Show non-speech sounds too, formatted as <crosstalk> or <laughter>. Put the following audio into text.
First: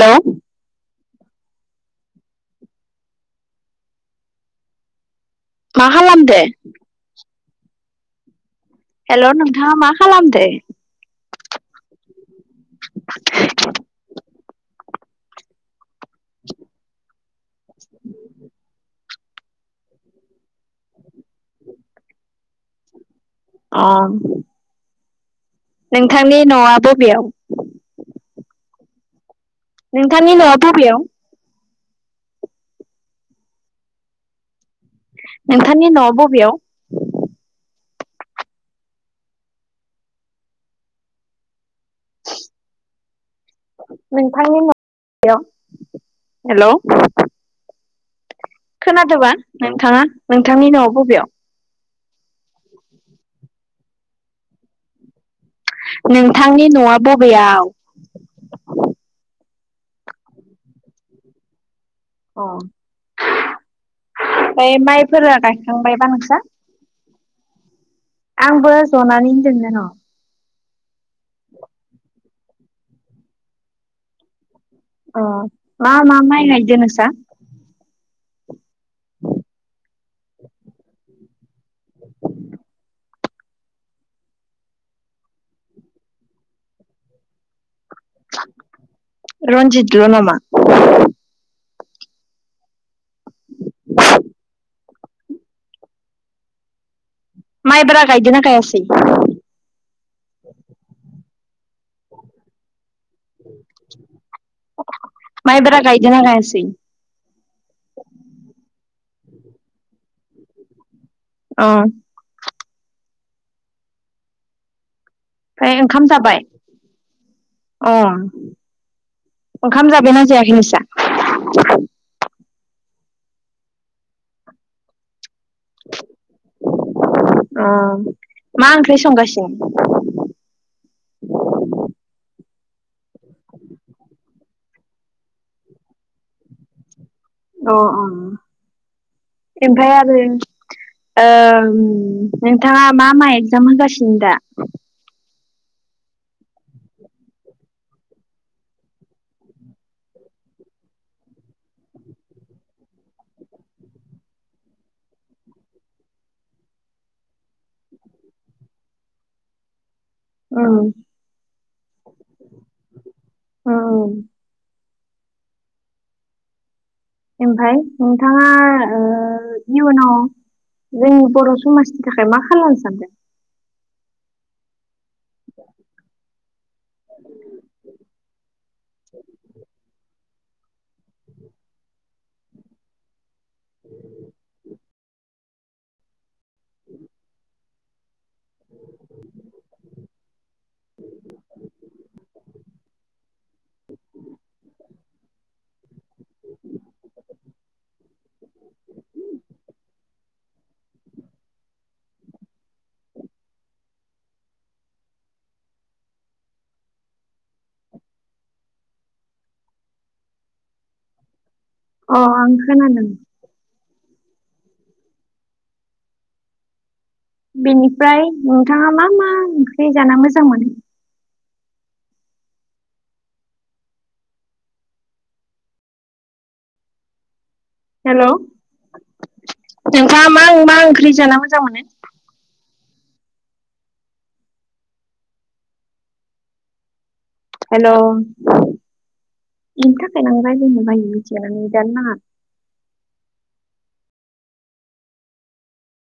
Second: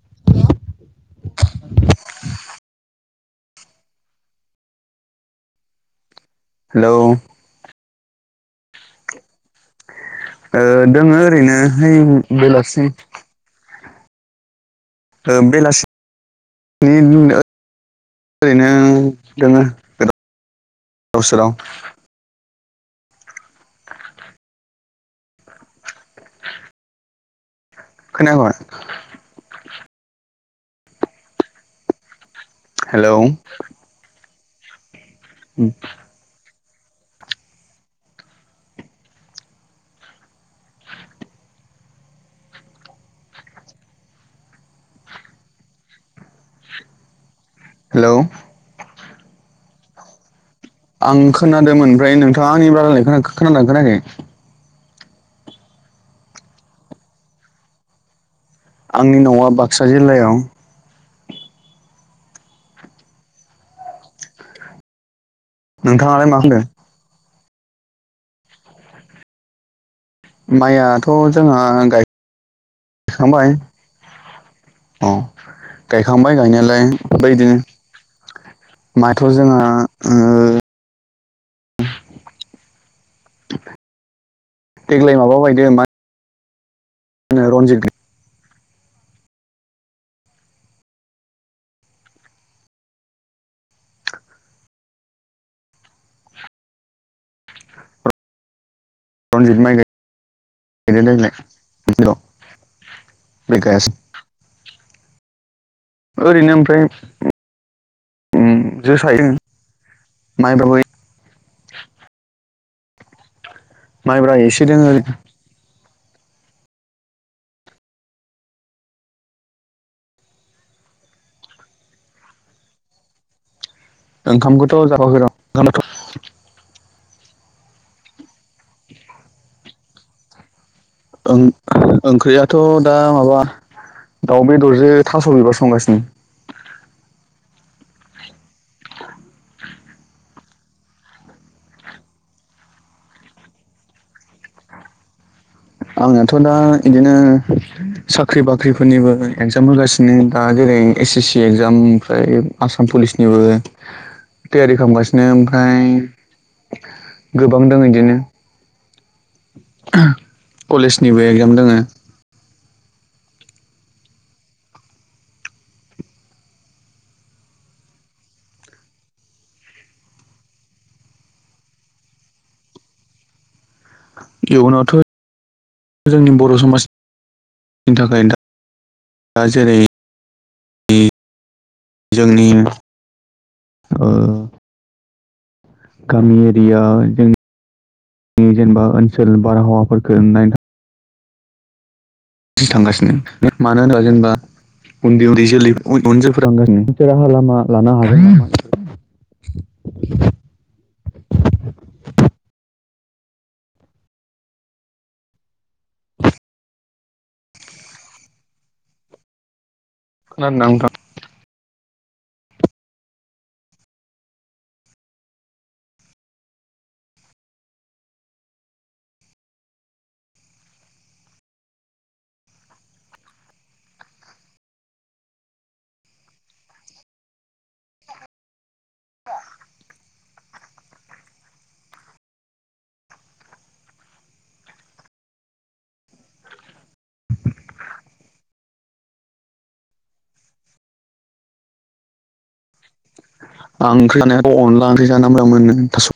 हेल' मा खालामदो hello hello नोंथाङा मा खालामदे दोङो ओरैनो है बेलासि बेलासिनि उ ओरैनो दङो गो गोाव सोराव अ नोंथांनि न'आ बबेयाव खोनाखा नोंथांनि न'आ बबेयाव हेलौ नोंथांनि न'आव बबेयाव नोंथांनि हेल' हेलौ खोनादोंबा नोंथाङा नोंथांनि न' आं खोनादोंमोन ओमफ्राय नोंथाङा आंनि बादाय खोनादोंना खोनायाखै नोंथांनि न'आ बबेयाव आंनि न'आ बाक्सा जिल्लायाव अ ओमफ्राय माइफोरा गायखांबायबा नोंथाङालाय नोंस्रा मा खामदों? आंबो जनानैनो दोननो न' माइयाथ' जोंहा गायखांबाय अ मा मा गायखांबाय माइ गायदो गायनायालाय नोंसा ओमफ्राय बिदिनो माइथ' जोंहा ओम देग्लाय माबा बायदों मा होनो रनजित रन्जित ल' नामा? माइब्रा गायदोंना गायासै? रनजित माइ <unintelligible> गायासै माइबार गाय ओरैनो ओमफ्राय <unintelligible> औ माइब्रा एसे दोङो ओमफ्राय ओंखाम जाबाय? अ ओंखाम जाबायना जायाखै नोंसा? ओंखामखौथ' <unintelligible> ओम मा ओंख्रि संगासिनो? ओंख्रियाथ' दा माबा दाउ बेदरजों थास' बिबार संगासिनो। अ' अ' <unintelligible> <unintelligible> नोंथाङा मा मा एगजाम होगासिनो दा? आंनाथ' दा बिदिनो साख्रि बाख्रिफोरनिबो एगजाम होगासिनो दा जेरै एस एस सि एकजाम ओमफ्राय आसाम पुलिसनिबो तियारि खालामगासिनो ओमफ्राय गोबां दं बिदिनो कलेजनिबो एगजाम दोङो। ओम ओमफाय नोंथाङा इयुनाव जोंनि बर' समाजनि थाखाय मा खालामनो सानदों? इयुनावथ' जोंनि बर' समाज नि थाखाय जेरै जोंनि ओ <inaudible> गामि एरिया जों जेनेबा ओनसोल बारहावाफोरखौ नायनो थांगासिनो मानो होनोबा जेनेबा उन्दै उन्दै जोलै उन जोलैफोरा थांगासिनो मोनसे राहा लामा लानो हागोन नामा खोनादों ना नोंथां औ आं खोनादों। बेनिफ्राय नोंथाङा मा मा ओंख्रि जाना मोजां मोनो? हेल' नोंथाङा मा मा ओंख्रि जाना मोजां मोनो? <unintelligible> <unintelligible> आं ओंख्रि जानाय अनला ओंख्रि जाना मोजां मोनो नोंथां।